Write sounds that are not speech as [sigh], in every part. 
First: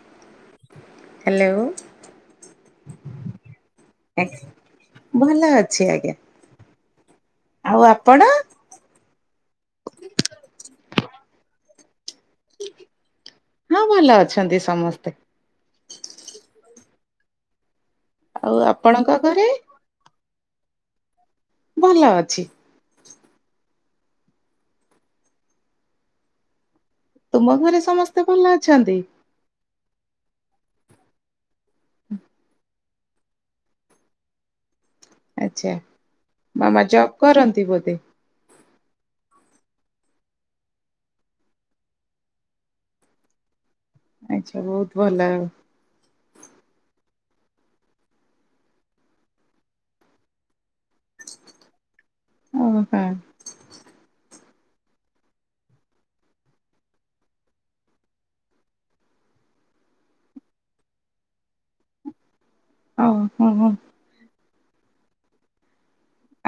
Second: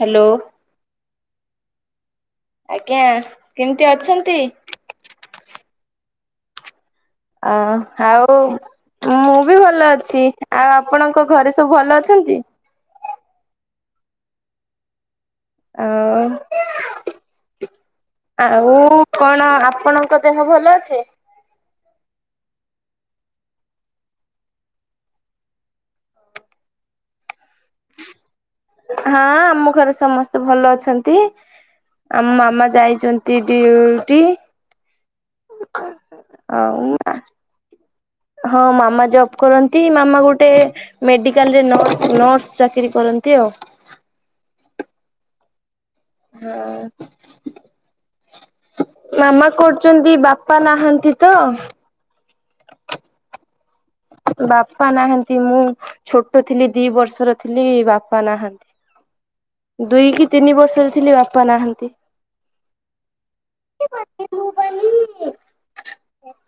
Hello hello. ଆଜ୍ଞା କେମିତି ଅଛନ୍ତି? ଆଜ୍ଞା ଭଲ ଅଛି ଆଜ୍ଞା। ଅ ଆଉ ମୁଁ ବି ଭଲ ଅଛି ଆଉ ଆପଣଙ୍କ ଘରେ ସବୁ ଭଲ ଅଛନ୍ତି? ହଁ ଭଲ ଅଛନ୍ତି ସମସ୍ତେ। ଆଉ ଆଉ ଆପଣଙ୍କ ଘରେ? କଣ ଆପଣଙ୍କ ଦେହ ଭଲ ଅଛି? ଭଲ ଅଛି। ତୁମ ଘରେ ସମସ୍ତେ ଭଲ ଅଛନ୍ତି? ହଁ ଆମ ଘରେ ସମସ୍ତେ ଭଲ ଅଛନ୍ତି। ଆମ ମାମା ଯାଇଚନ୍ତି ଡିଉଟି। ଆଚ୍ଛା। ମାମା ଆଉ ଜବ୍ ଆ, କରନ୍ତି ବୋଧେ? ହଁ ମାମା ଜବ୍ କରନ୍ ତି ମାମା ଗୋଟେ ମେଡିକାଲ୍ ରେ ନର୍ସ ନର୍ସ ଚାକିରି କରନ୍ତି ଆଉ। ଆଚ୍ଛା ବହୁତ ଭଲ। ହଁ। ମାମା କରୁଚନ୍ତି। ବାପା ନାହାନ୍ତି ତ। ଓ ହଁ। ବାପା ନାହାନ୍ତି, ମୁଁ ଛୋଟ ଥିଲି ଦି ବର୍ଷର ଥିଲି ବାପା ନାହାନ୍ତି। ଦୁଇ କି ତିନି ବର୍ଷରେ ଥିଲେ ବାପା ନାହାନ୍ତି। ଓ ହଁ, ହଁ।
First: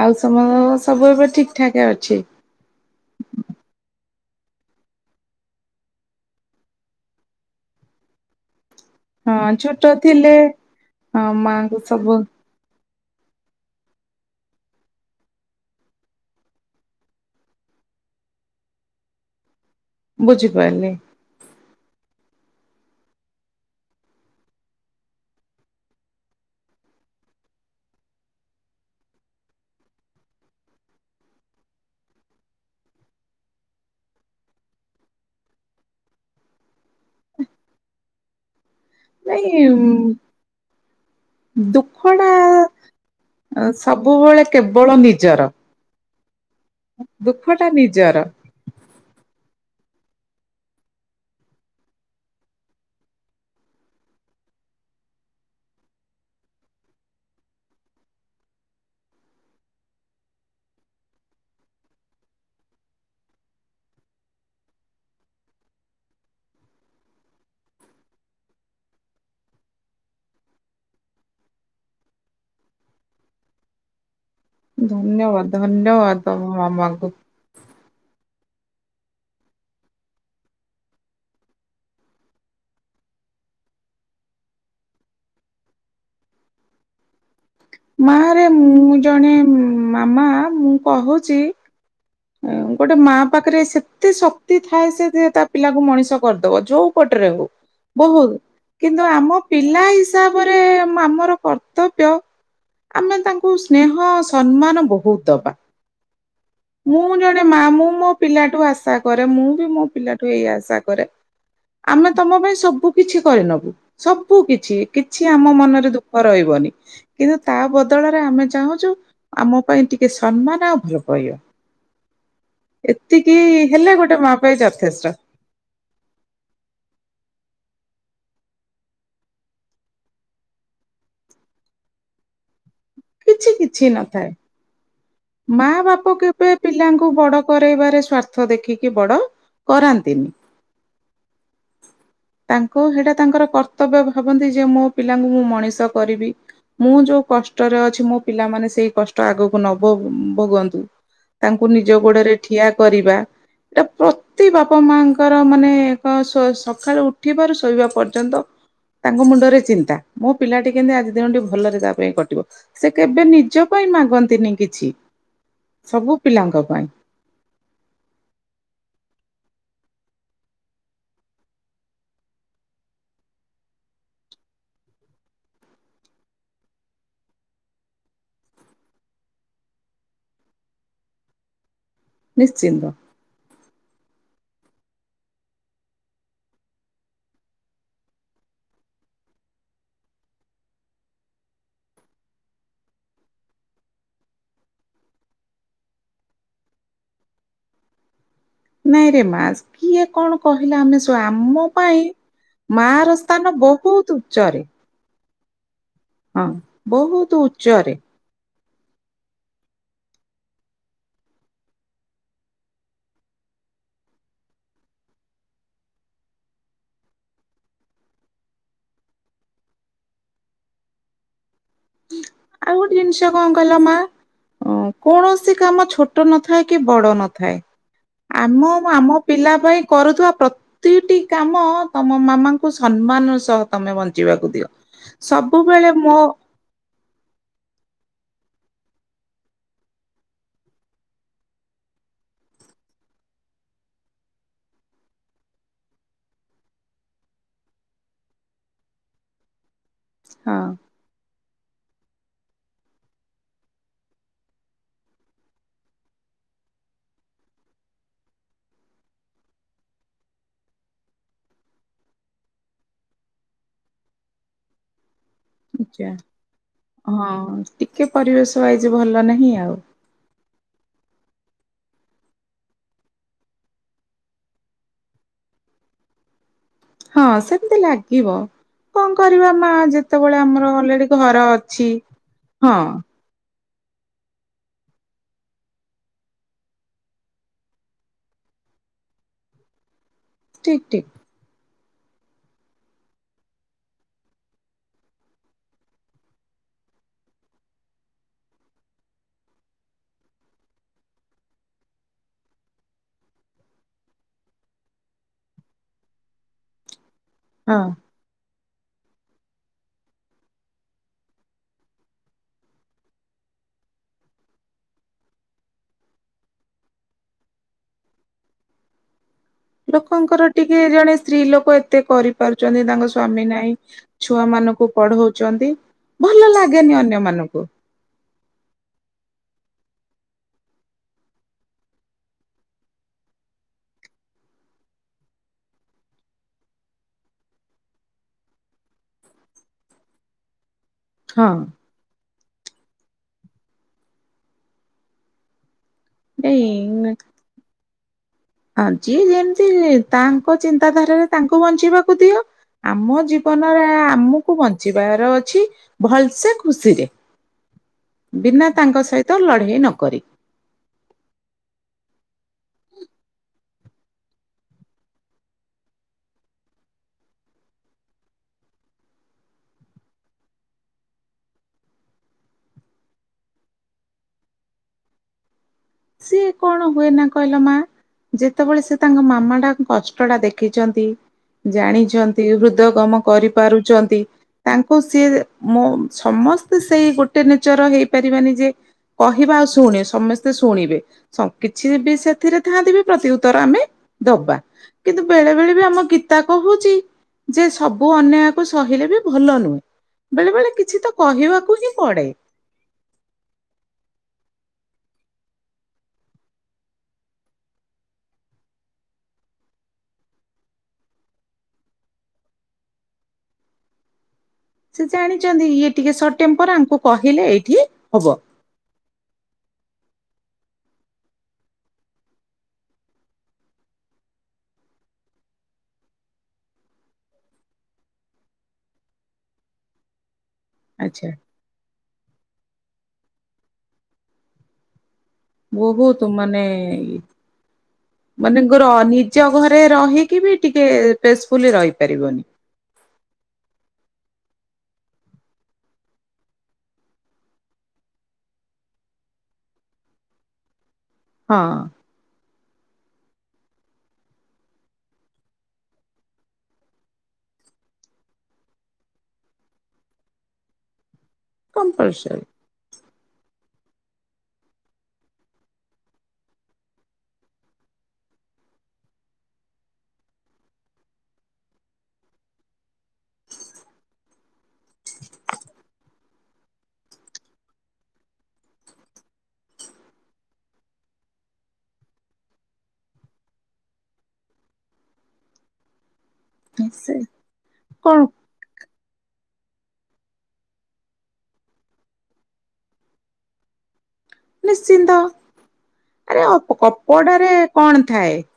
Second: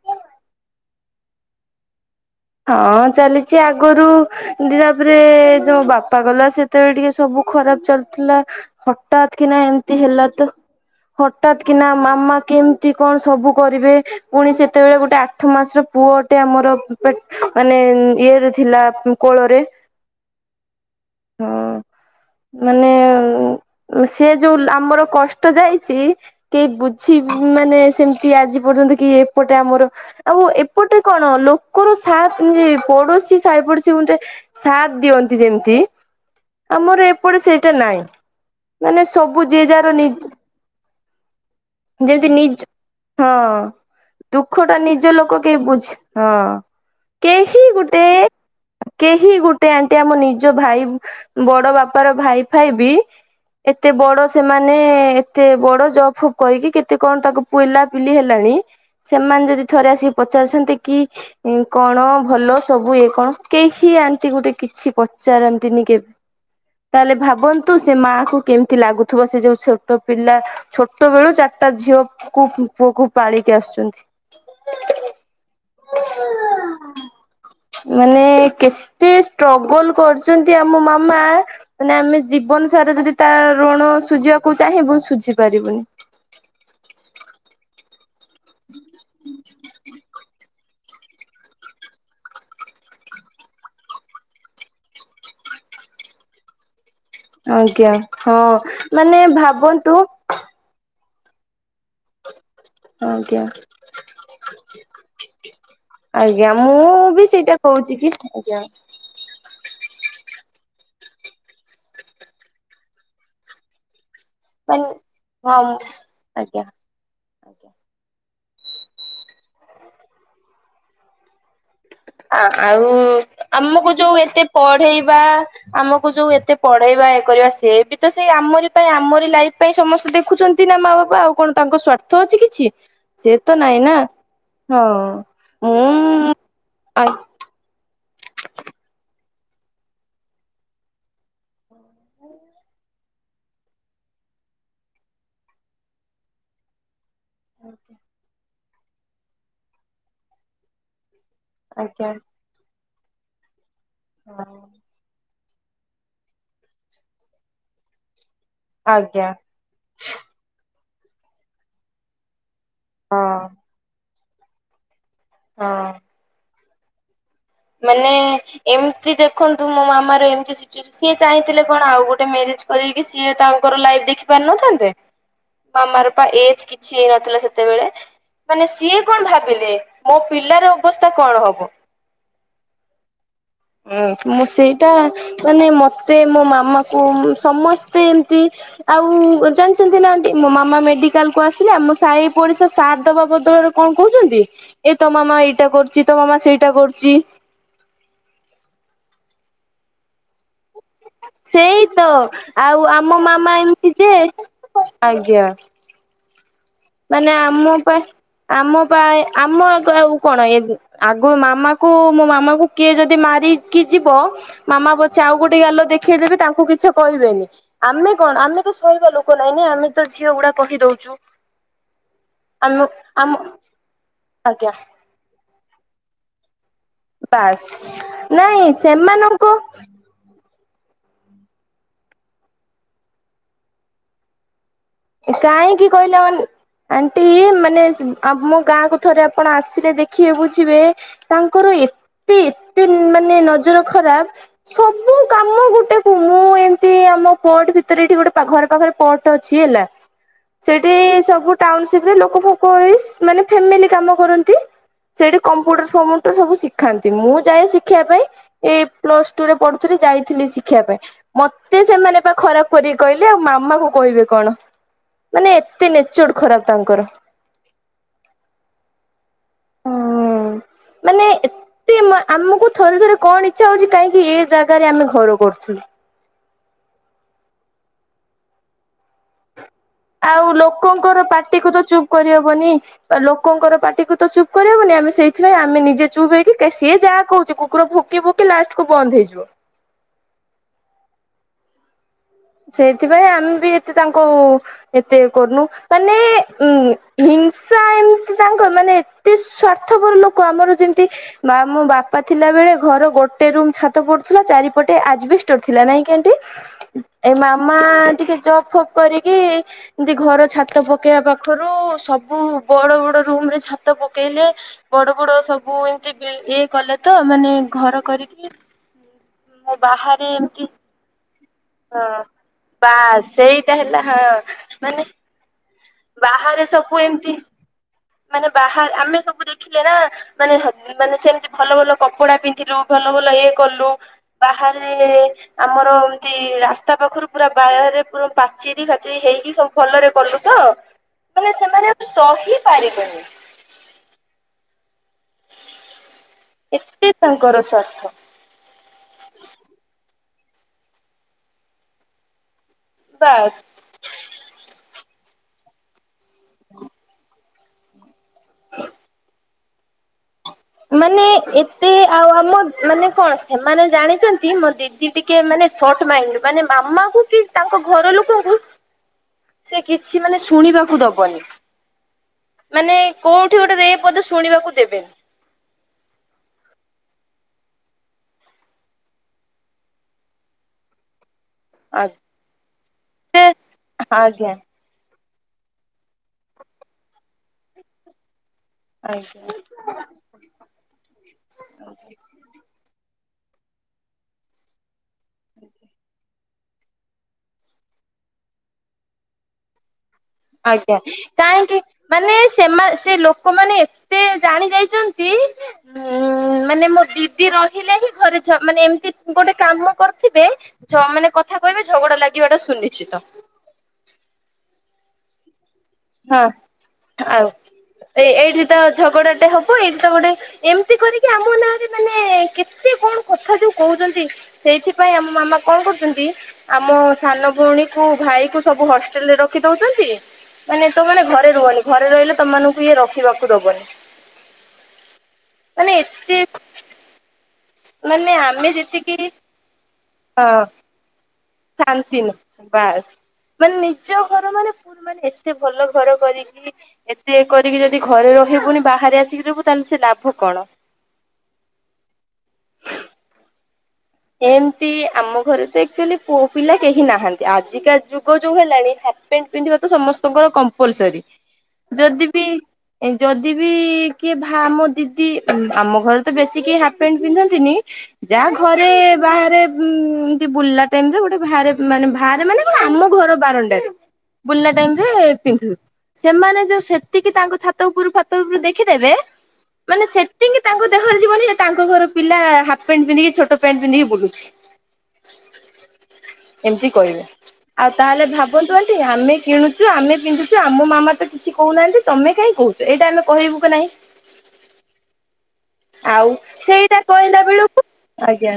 ଆଉ ସମସ୍ତଙ୍କର ସବୁ ଏବେ ଠିକ ଠାକ ଅଛି। ହଁ ଚାଲିଚି ଆଗରୁ ଏମତି ତାପରେ ଯୋଉ ବାପା ଗଲା ସେତେବେଳେ ଟିକେ ସବୁ ଖରାପ ଚାଲିଥିଲା। ହଠାତ୍ ହଁ କିନା ଛୋଟ ଏମତି ହେଲା ଥିଲେ ତ, ହଁ ହଠାତ୍ ମାଙ୍କୁ କିନା ସବୁ ମାମା କେମ କି କଣ ସବୁ କରିବେ। ପୁଣି ସେତେବେଳେ ଗୋଟେ ଆଠ ମାସର ପୁଅଟେ ଆମର ପେଟ୍ ମାନେ ଉଁ ଇଏରେ ଥିଲା ଉଁ, କୋଳରେ। ବୁଝିପାରିଲି। ହଁ, ମାନେ ଉଁ, ଉ, ସିଏ ଯୋଉ ଆମର କଷ୍ଟ ଯାଇଚି, କେଇ ବୁଝି ମାନେ ସେମତି ଆଜି ପର୍ଯ୍ୟନ୍ତ କେ କି ଏପଟେ ଆମର ଆଉ ଏପଟେ କଣ ଲୋକର ସାତ୍ ଇ, ପଡୋଶୀ ସାାଇ ପଡୋଶୀ ଯେ ସାତ୍ ଦିଅନ୍ତି ଯେମିତି ଆମର ଏପଟେ ସେଇଟା ନାଇ। ମାନେ ସବୁ ନାଇଁ ଯିଏ ଯାହାର ନି ଦୁଃଖ ଯେମିତି ଟା ନିଜ ହଁ ସବୁବେଳେ ଦୁଃଖ ଟା କେବଳ ନିଜ ଲୋକ ନିଜର। କେଇ ବୁଝି ହଁ, ଦୁଃଖ କେହି ଟା ଗୋଟେ, ନିଜର କେହି ଗୋଟେ ଆ ଟି ଆମ ନିଜ ଭାଇ ଉଁ ବଡ ବାପାର ଭାଇ ଫାଇ ବି ଏତେ ବଡ ସେମାନେ, ଏତେ ବଡ ଜବ୍ ଫବ୍ କହିକି କେତେ କଣ ତାଙ୍କ ପୁଲା ପିଲି ହେଲାଣି ସେମାନେ ଯଦି ଥରେ ଆସିକି ପଚାରୁଛନ୍ତି କି ଇଁ, କଣ ଭଲ ସବୁ ଇଏ କଣ କେହି ଆଣ୍ଟି ଗୋଟେ କିଛି ପଚାରନ୍ତିନି କେ ତାହେଲେ ଭାବନ୍ତୁ ସେ ମାଆ କୁ କେମିତି ଲାଗୁଥୁବ। ସେ ଯୋଉ ଛୋଟ ପିଲା ଛୋ ଟ ବେେଳୁ ଚାରଟା ଝିଅକୁ ପୁଅକୁ ପାଳିକି ଆସୁଚନ୍ତି। ଧନ୍ୟବାଦ, ଧନ୍ୟବାଦ, ତୋମ ମାମାଙ୍କୁ। ମାନେ କେତେ ଷ୍ଟ୍ରଗଲ୍ କରିଚନ୍ତି ଆମ ମାମା ମାନେ ଆମେ ଜୀବନ ସାରା ଯଦି ତା ଋଣ ସୁଜିବାକୁ ଚାହେଁ ବୁ ସୁଝି ପାରିବୁନି। ମା ରେ ମୁଁ ଜଣେ ମାମା। ମୁଁ କହୁଚି ଏଁ, ଗୋଟେ ମା ପାଖରେ ସେତେ ଶକ୍ତି ଥାଏ ସେ ଯେ ତା ପିଲାକୁ ମଣିଷ କରିଦବ। ଯୋଉ ପଟରେ ହଉ ଆଜ୍ଞା ବହୁତ ହଁ କିନ୍ତୁ ମାନେ ଆମ ପିଲା ଭାବନ୍ତୁ ହିସାବରେ ମା ଆମର ର କର୍ତ୍ତବ୍ୟ ଆମେ ଆଜ୍ଞା ତାଙ୍କୁ ସ୍ନେହ ସମ୍ମାନ ବହୁତ ଦବା। ଆଜ୍ଞା ମୁଁ ବି ଜଣେ ସେଇଟା ମା। ମୁଁ କହୁଛି ମୋ କି ଆଜ୍ଞା ପିଲାଠୁ ଆଶା କରେ, ମୁଁ ବି ମୋ ପିଲାଠୁ ଏଇଆ ଆଶା କରେ। ଆମେ ତୋମ ପାଇଁ ସବୁ କିଛି କରିନବୁ। ସବୁ କିଛି ମାନେ କିଛି ଆମ ହଁ ମନରେ ଦୁଃଖ ଆଜ୍ଞା ରହିବନି। କିନ୍ତୁ ତା ଆଜ୍ଞା ବଦଳରେ ଆମେ ଯୋ ଚାହୁଁଚୁ, ଆମ ପାଇଁ ଟିକେ ସମ୍ମାନ ଆଉ ଭଲ ପାଇବା। ଆ, ଆଉ ଏତିକି ଆମକୁ ହେଲେ ଯୋଉ ଗୋଟେ ମା ଏତେ ପାଇଁ ଯଥେଷ୍ଟ ପଢେଇବା। ଆମକୁ ଯୋଉ ଏତେ ପଢେଇବା ବା ଇଏ କରିବା ସେ ବି ତ ସେଇ ଆମରି ପାଇଁ ଆମରି ଲାଇଫ୍ ପାଇଁ ସମସ୍ତେ ଦେଖୁଛନ୍ତି ନା ମା ବାପା ଆଉ କଣ ତାଙ୍କ ସ୍ଵାର୍ଥ ଅଛି କିଛି। ସିଏ କିଛି ତ ନାଇଁ କିଛି ନା ନଥାଏ। ହଁ। ମା ବାପା ମୁଁ କେବେ ଆ ପିଲାଙ୍କୁ ବଡ କରଇବାରେ ସ୍ଵାର୍ଥ ଦେଖିକି ବଡ କରାନ୍ତିନି। ତାଙ୍କ ସେଟା ତାଙ୍କର କର୍ତ୍ତବ୍ୟ ଭାବନ୍ତି ଯେ ମୋ ପିଲାଙ୍କୁ ମୁଁ ମଣିଷ କରିବି। ମୁଁ ଯୋଉ କଷ୍ଟ ରେ ଅଛି ମୋ ପିଲାମାନେ ସେଇ କଷ୍ଟ ଆଗକୁ ନ ଭୋ ଭୋଗନ୍ତୁ ତାଙ୍କୁ ନିଜ ଆଜ୍ଞା ଗୋଡରେ ଠିଆ କରିବା ଏଇଟା ପ୍ରତି ହଁ ବାପା ମାଙ୍କର ମାନେ ସ ସ ସୋ ସକାଳୁ ଉଠିବାରୁ ଶୋଇବା ପର୍ଯ୍ୟନ୍ତ ତାଙ୍କ ଆଜ୍ଞା ମୁଣ୍ଡରେ ଚିନ୍ତା ମୋ ପିଲାଟି କେମତି ଆଜି ଦିନଟି ଭଲରେ ତା ପାଇଁ କଟିବ? ସେ କେବେ ହଁ ନିଜ ପାଇଁ ମାଗନ୍ତିନି କିଛି ହଁ। ସବୁ ପିଲାଙ୍କ ପାଇଁ। ମାନେ ଏମିତି ଦେଖନ୍ତୁ ମୋ ମାମାର ଏମିତି ସିଚୁଏ ଚାହିଁଥିଲେ କଣ ଆଉ ଗୋଟେ ମ୍ୟା ରେଜ୍ କରେଇକି ତାଙ୍କର ଲାଇଫ୍ ଦେଖି ପାରିନଥାନ୍ତେ? ମାମାରପା ଏଜ କିଛି ହେଇ ନଥିଲା ସେତେବେଳେ? ମାନେ ସିଏ କଣ ଭାବିଲେ ମୋ ପିଲାର ଅବସ୍ଥା କଣ ହବ? ଚିନ୍ତ। ହଁ ମୁଁ ସେଇଟା ମାନେ ମତେ ମୋ ମାମା କୁ ସମସ୍ତେ ଏମତି ଆଉ ଜାଣିଛନ୍ତି ନା ଆଣ୍ଟି ମୋ ମାମା ମେଡିକାଲକୁ ଆସିଲା ଆମ ସାହି ପଡିଶା ସାଥ ଦବା ବଦଳରେ କଣ କହୁଛନ୍ତି ଏ ତ ମାମା ଏଇଟା କରୁଛି ତମ ମାମା ସେଇଟା କରୁଛି ନାଇଁ ରେ ମା କିଏ କଣ କହିଲା ଆମେ ଶୋ ଆମ ସେଇ ପାଇଁ ତ ଆଉ ମାର ଆମ ସ୍ଥାନ ମାମା ଏମିତି ଯେ ବହୁତ ଉଚ୍ଚରେ। ଆଜ୍ଞା। ହଁ। ବହୁତ ମାନେ ଆମ ଉଚ୍ଚରେ ପା ଆମ ପାଇଁ ଆମ ଆଉ କଣ ଏଜ୍ ଆଗ ମାମା କୁ ମୋ ମାମା କୁ କିଏ ଯଦି ମାରି କି କି ଯିବ ମାମା ପଛେ ଆଉ ଗୋଟେ ଗାଲ ଦେଖେଇଦେବେ କାହାକୁ କିଛି କହିବେନି ଆମେ କଣ ଆମେ ତ ସହିବା ଲୋକ ନାଇଁ ନା ଆମେ ତ ଝିଅ ଗୁଡା କହିଦଉଛୁ? ଆଉ ଆମ ଗୋଟେ ଜିନିଷ ଆମ କଣ କଲ ମା ଆଜ୍ଞା ଅ କୌଣସି କାମ ଛୋଟ ନଥାଏ କି ବଡ ନଥାଏ ବାସ୍ ନାଇଁ ଆମ ଆମ ପିଲା ସେମାନଙ୍କ ପାଇଁ କରୁଥିବା ପ୍ରତ୍ ପ୍ରତିଟି କାମ ତମ ମାମା ଙ୍କୁ ସମ୍ମାନ ର ସହ ତମେ ବଞ୍ଚିବାକୁ ଦିଅ। କାହିଁକି ସବୁବେଳେ ମୋ କହିଲା ଅନ୍ ଆଣ୍ଟି ମାନେ ଆ ମୋ ଗାଁକୁ ଥରେ ଆପଣ ଆସିଲେ ଦେଖିବେ ବୁଝିବେ ତାଙ୍କର ଏ ଏ ଏତେ ମାନେ ନଜର ଖରାପ ସବୁ କାମ ଗୁଟେ କ ମୁଁ ଏମିତି ଆମ ପଟ ଭିତରେ ଏଠି ଗୋଟେ ପାଖ ଘର ପାଖରେ ପର୍ଟ ଅଛି ହେଲା ହଁ ସେଠି ସବୁ ଟାଉନସିପ ରେ ଲୋକ ଫୋକ ହେଇ ମାନେ ଫାମିଲି କାମ କରନ୍ତି ସେଇଠି କମ୍ପୁଟର ଫମୁଟର ସବୁ ଶିଖାନ୍ତି ମୁଁ ଯାଏ ଶିଖିବା ପାଇଁ ଏଇ ପ୍ଲସ ଟୁ ରେ ପଢୁଥିଲି? ଯାଇଥିଲି ଶିଖିବା ପାଇଁ ମତେ ସେମାନେ ବା ଖରାପ କରିକି କହିଲେ ଆଉ ମାମା ଙ୍କୁ କହିବେ କଣ? ମାନେ ଏତେ ଆଜ୍ଞା ନେଚର ଖରାପ ତାଙ୍କର। ହଁ ଟିକେ ପରିବେଶ ୱାଇଜ ଭଲ ନାହିଁ। ଆଉ। ମାନେ ଏତେ ମାନେ ଆମକୁ ଥରେ ଥରେ କଣ ଇଛା ହଉଛି କାହିଁକି ଏ ଜାଗାରେ ଆମେ ଘର କରୁଥିଲୁ? ହଁ ସେମିତି ଲାଗିବ। କଣ କରିବା ମା ଯେତେବେଳେ ଆଉ ଆମର ଅଲରେଡି ଲୋକଙ୍କର ଘର ପାାର୍ଟି କୁ ତ ଅଛି ଚୁପ୍ କରିହବନି ହଁ ଲୋକଙ୍କର ପାଟିକୁୁ ତ ଚୁପ୍ କରିହବନି ଆମେ ସେଇଥିାଇଁ ଆମେ ନିଜେ ଚୁପ୍ ହେଇକି ସିଏ ଯାହା କହୁଛି କୁକୁର ଭୋକି ଭୋକି ଲାଷ୍ଟ କୁ ବନ୍ଦ ହେଇଯିବ। ଠିକ୍ ଠିକ୍। ସେଇଥିପାଇଁ ଆମେ ବି ଏତେ ତାଙ୍କୁ ଏତେ କରୁନୁ ମାନେ ଉ ହିଂସା ଏମତି ତାଙ୍କ ମାନେ ଏତେ ସ୍ଵାର୍ଥପର ଲୋକ ଆମର ଯେମତି ମୋ ବାପା ଥିଲେ ଆସିଲା ବେଳେ ଘର ଗୋଟେ ରୁମ୍ ଛାତ ପଡୁଥିଲା ଚାରିପଟେ ଆଜବେଷ୍ଟ ଥିଲା ନାଇଁ କି ଆଣ୍ଟୀ? ଏ ମାମା ହଁ ଟିକେ ଜବ୍ ଫୋକ୍ କରିକି ଏମିତି ଘର ଛାତ ପକେଇବା ପାଖରୁ ସବୁ ବଡ ବଡ ରୁମ ରେ ଛାତ ପକେଇଲେ ବଡ ବଡ ସବୁ ଏମତି ଇଏ କଲେ ତ ମାନେ ଘର କରିକି ମୋ ବାହାରେ ଲୋକଙ୍କର ଏମିତି ଟିକେ ଜଣେ ସ୍ତ୍ରୀ ଲୋକ ଏତେ ଏତେ ହଁ କରିପାରୁଛନ୍ତି ତାଙ୍କ ବାସ୍ ସ୍ଵାମୀ ସେଇଟା ନାଇଁ ହେଲା ହଁ ଛୁଆ ମାନଙ୍କୁ ମାନେ ପଢଉଛନ୍ତି ଭଲ ବାହାରେ ଲାଗେନି ସବୁ ଅନ୍ୟ ଏମତି ମାନଙ୍କୁ ମାନେ ବାହାରେ ଆମେ ସବୁ ଦେଖ ଦେଖିଲେ ନା ମାନେ ମାନେ ସେମିତି ଭଲ ଭଲ କପଡା ପିନ୍ଧିଲୁ ଭଲ ଭଲ ଇଏ କଲୁ ବା ବାହାରେ ଆମର ଏମତି ରାସ୍ତା ପାଖରୁ ପୁରା ବାହାରେ ପୁରା ପାଚେରି ଫାଚେରି ହେଇକି ସବୁ ଭଲରେ କଲୁ ତ ମାନେ ହଁ ସେମାନେ ଶହିପରିବେନି ଏତେ ଏଇ ତାଙ୍କର ସ୍ୱାର୍ଥ ହଁ ଯିଏ ଯେମିତି ତାଙ୍କ ଚିନ୍ତାଧାରାରେ ତାଙ୍କୁ ବଞ୍ଚିବାକୁ ଦିଅ। ଆମ ବାସ୍ ଜୀବନରେ ଆମକୁ ବଞ୍ଚିବାର ଅଛି ଭଲସେ ଖୁସିରେ ବିନା ତାଙ୍କ ସହିତ ଲଢେଇ ନକରି ହଁ। ମାନେ ଏତେ ଆଉ ଆମ ମାନେ କଣ ସେମାନେ ଜାଣିଛନ୍ତି ମୋ ଦିଦି ଟିକେ ମାନେ ଟର୍ଚ୍ଚ ମାଇଲେ ମାନେ ମାମାକୁ କି ତାଙ୍କ ଘର ଲୋକଙ୍କୁ ସେ କିଛି ମାନେ ଶୁଣିବାକୁ ଦବନି। ମାନେ କୋଉଠି ଗୋଟେ ଏ ପଦ ଶୁଣିବାକୁ ଦେବେ ସିଏ କଣ ହୁଏ ନା କହିଲ ମା ଯେତେବେଳେ ସେ ତାଙ୍କ ମାମାଟା କଷ୍ଟ ଟା ଦେଖିଛନ୍ତି। ଜାଣିଛନ୍ତି ହୃଦୟଗମ ସେ କରିପାରୁଛନ୍ତି ଆଜ୍ଞା ତାଙ୍କୁ ସିଏ ମୋ ସମସ୍ତେ ସେଇ ଗୋଟେ ନେଚର ହେଇପାରିବାନି ଯେ ଆଜ୍ଞା କହିବା ଆଉ ଶୁଣେ ସମସ୍ତେ ଶୁଣିବେ କିଛି ବି ସେଥିରେ ଥାନ୍ତିିବି ପ୍ରତି ଉତ୍ତର ଆମେ ଦବା କିନ୍ତୁ ବେଳେ ବେଳେ ବି ଆମ ଗୀତା କହୁଛି ଯେ ସବୁ ଅନ୍ୟାୟକୁ ସହିଲେ ବି ଭଲ ନୁହେଁ। ବେଳେ ବେଳେ ଆଜ୍ଞା କିଛି ତ କହିବାକୁ କାହିଁକି ହିଁ ପଡେ ମାନେ ସେମାନେ ସେ ଲୋକମାନେ ଏତେ ଜାଣି ଯାଇଛନ୍ତି ନ୍ତି ଉଁ ମା ମାନେ ମୋ ଦିଦି ରହିଲେ ହିଁ ଘରେ ଝ ମାନେ ଏମିତି ଗୋଟେ କାମ କରୁଥିବେ ଯ ମାନେ କଥା କହ ଝଗଡା ଲାଗିବା ଟା ସୁନିଶ୍ଚିତ। ସେ ଜାଣିଛନ୍ତି ଇଏ ଟିକେ ସର୍ଟ ହଁ ଟେମ୍ପର ଆଙ୍କୁ କହିଲେ ଆଉ ଏଇଠି ଏ ହବ ଏଇଠି ତ ଝଗଡାଟେ ହବ ଏଇଠି ତ ଗୋଟେ ଏମିତି କରିକି ଆମ ନାଁରେ ମାନେ କେତେ କଣ କଥା ଯୋଉ କହୁଛନ୍ତି ସେଇଥିପାଇଁ ଆମ ମାମା କଣ କରୁଛନ୍ତି ଆମ ସାନ ଭଉଣୀ କ ଭାଇ କ ସବୁ ହଷ୍ଟେଲ ରେ ରଖି ଦଉଛନ୍ତି। ମାନେ ତୋ ମାନେ ଆଚ୍ଛା ଘରେ ରୁହନି। ଘରେ ରହିଲେ ତମ ମାନଙ୍କୁ ଇଏ ରଖିବାକୁ ଦବନି। ମାନେ ବହହୁ ଏତେ ମାନେ ମାନେ ଆମେ ମନେକର ଯେତିକି ନିଜ ଘରେ ରହିକି ବି ଟିକେ ଟେସ୍ ଶାନ୍ତିନ ବାସ୍ ମାନେ ନିଜ ଘର ମାନେ ପ ମାନେ ଏତେ ଭଲ ଘର କରିକି ଏତେ କରିକି ଯଦି ଘରେ ରହିବୁନି ବାହାରେ ଆସିକି ରହିବୁ ସେ ଲାଭ କଣ? ହଁ। ଏମତି ଆମ ଘରେ ତ ଆଚୁଆଲି ପୁଅ ପିଲା କେହି ନାହାନ୍ତି ଆଜିକା ଯୁଗ ଯୋଉ ହେଲାଣି। ପିନ୍ଧିବା ତ ସମସ୍ତଙ୍କର କମ୍ପଲସରୀ ଯଦି ବି କମ୍ପଲସରୀ ଯଦି ବିି କିଏ ଆମ ଦିଦି ଆମ ଘରେ ତ ବେଶୀ କେହି ହାଫ ପ୍ୟାଣ୍ଟ ପିନ୍ଧନ୍ତିନି। ଯାହା ଘ ରେ ବାହାରେ ଏମତି ବୁଲିବା ଟାଇମରେ ଗୋଟେ ବାହାରେ ମାନେ ବାହାରେ ମାନେ କଣ ଆମ ଘର ବାରଣ୍ଡାରେ। ବୁଲିଲା ଟାଇମ୍ ରେ ପିନ୍ଧୁ। ସେମାନେ ଯୋଉ ସେତିକି ତାଙ୍କ ଛାତ ଉପରୁ ଫାତ ଉପରୁ ଦେଖିଦେବେ? ମାନେ ସେତିକି ତାଙ୍କ ଦେହରେ ଯିବନି ଯେ ତାଙ୍କ ଘର ପିଲା ହାଫ ପେଣ୍ଟ ପିନ୍ଧିକି ଛୋଟ ଟ ପ୍ୟାଣ୍ଟ ପିନ୍ଧିକି ବୁଲୁଛି। ଏମିତି ସେ କହିବେ ଆଉ କଣ ତାହେଲେ ଭାବନ୍ତୁ ଆମେ କିଣୁଛୁ ଆମେ ପିନ୍ଧୁଛୁ ଆମ ମାମା ତ କିଛି କହୁନାହାନ୍ତି ତମେ କାହିଁ କହୁଛ ଏଇଟା ଆମେ କହିବୁ କି ନାଇଁ? ନିଶ୍ଚିନ୍ତ ଆରେ ସେଇଟା କହିଲା କପଡ଼ାରେ ବେଳକୁ କଣ ଥାଏ? ଥାଏ ଆଜ୍ଞା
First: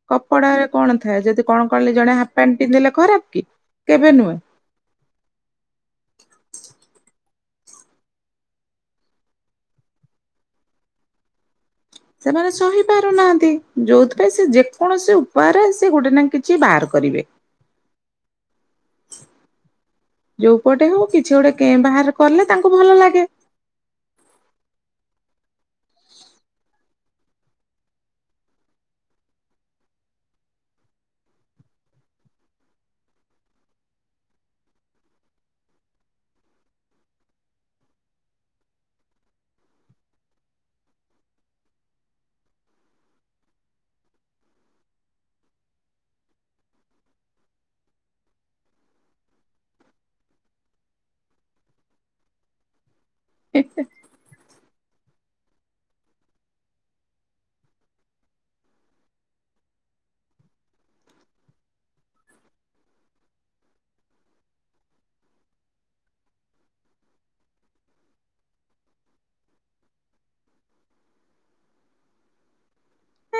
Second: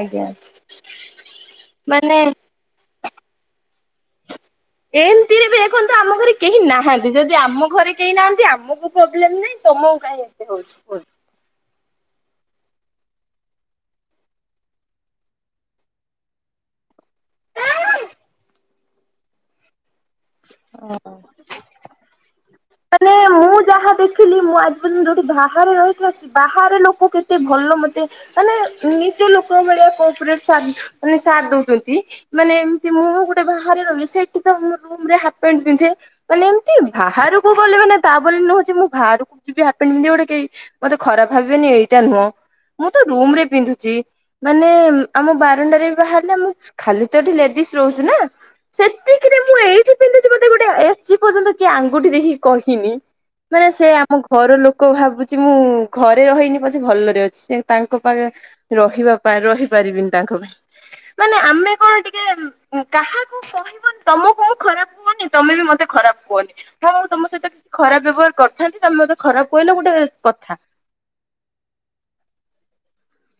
ଆଜ୍ଞା କପଡାରେ କଣ ଥାଏ ଯଦି କଣ କହିଲି ମାନେ ଜଣେ ହାଫ ପ୍ୟାଣ୍ଟ ପିନ୍ଧିଲେ ଖରାପ? କି କେବେ ନୁହେଁ। ଏମିତିରେ ବି ଦେଖନ୍ତୁ ଆମ ଘରେ କେହି ନାହାନ୍ତି ଯଦି ଆମ ଘରେ କେହି ନାହାନ୍ତି ଆମକୁ ପ୍ରୋବ୍ଲେମ ନାହିଁ। ତମକୁ କାଇଁ ଏମିତି ହଉଛି କୁହନ୍ତୁ? ସେମାନେ ସହି ପାରୁନାହାନ୍ତି ଯୋଉଥିପାଇଁ ସେ ଯେକୌଣସି ଉପାୟରେ ସେ ଗୋଟେ ନା କିଛି ବାହାର କରିବେ। ଯୋଉପଟେ ହଉ କିଛି ଗୋଟେ କେଁ ବାହାର କଲେ ତାଙ୍କୁ ଭଲ ମାନେ ଲାଗେ। ମୁଁ ଯାହା ଦେଖିଲି ମୁଁ ଆଜି ପର୍ଯ୍ୟନ୍ତ ଯୋଉଠି ବାହାରେ ରହିଥିବା ବାହାରେ ଲୋକ କେତେ ଭଲ ମତେ ମାନେ ନିଜ ଲୋକ ଭଳିଆ କୋପ୍ରେଟ ସାଥ ମାନେ ସାଥ ଦଉଛନ୍ତି ମାନେ ଏମତି ମୁଁ ଗୋଟେ ବାହାରେ ରହେ ସେଠି ତ ମୁଁ, ରୁମରେ ହାପପ୍ୟାଣ୍ଟ୍ ପିନ୍ଧେ ମାନେ ଏମତି ବାହାରକୁ ଗଲେ ମାନେ ଘରେଉଛି ମୁଁ ବାହାରକୁ ଯିବି ହାପ ପ୍ୟାଣ୍ଟ୍ ପିନ୍ଧିକି ଗୋଟେ କେହି ମତେ ଖରାପ ଭାବିବେନି ଏଇଟା ନୁହଁ। ମୁଁ ତ ରୁମ ରେ ପିନ୍ଧୁଛି ମାନେ ଆମ ବାରଣ୍ଡାରେ ବି ବାହାରିଲେ ମୁଁ ଖାଲି ତ ଏଠି ରେଡି ଶୁଣୁଚି ନାଁ ସେତିକିରେ ମୁଁ ଏଇଠି ପିନ୍ଧୁଛି ମତେ ଗୋଟେ ଆଜି ପର୍ଯ୍ୟନ୍ତ କିଏ ଆଙ୍ଗୁଠି ଦେଖେଇ କହି ହୁଁ ମାନେ ସେ ଆମକୁ ଘର ଲୋକ ଭାବୁଛି ମୁଁ ଘରେ ରହିନି ପଛେ ଭଲରେ ଅଛି ସେ ତାଙ୍କ ପାଖ ରହିବା ପାଇଁ ରହିପାରିବିନି ତାଙ୍କ ପାଇଁ ମାନେ ଆମେ କଣ ଟିକେ କାହାକୁ କହିବନି ତମ କଉ ଖରାପ ହୁବନି ତମେ ବି ମତେ ଖରାପ କୁହନି ଆଉ ତମ ସହିତ କିଛି କ ଖରାପ ବ୍ୟବହାର କରିଥାନ୍ତି ତମେ ମତେ ଖରାପ କହିଲ ଗୋଟେ କଥା।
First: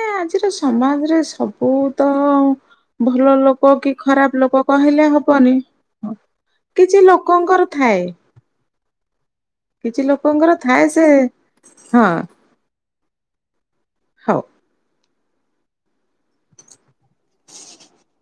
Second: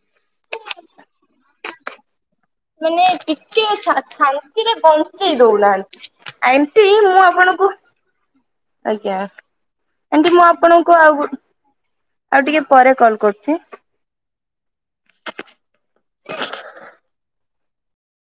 ଏ ଆଜିର ସମାଜରେ ସବୁ ତ ମାନେ ଭଲ ଟିକେ ଲୋକ କି ଖରାପ ଲୋକ ଶାତ-ଶାନ୍ତିରେ କହିଲେ ବଞ୍ଚେଇ ହବନି। ଦଉନାହାନ୍ତି କିଛି ଏମିତି ମୁଁ ଲୋକଙ୍କର ଆପଣଙ୍କୁ ଥାଏ। ଆଜ୍ଞା କିଛି ଆଣ୍ଟି ମୁଁ ଲୋକଙ୍କର ଥାଏ ଆପଣଙ୍କୁ ସେ ଆଉ ଗୋ ହଁ ଆଉ‌ ଟିକେ ପରେ କଲ କରୁଚି। ହଉ। [unintelligible]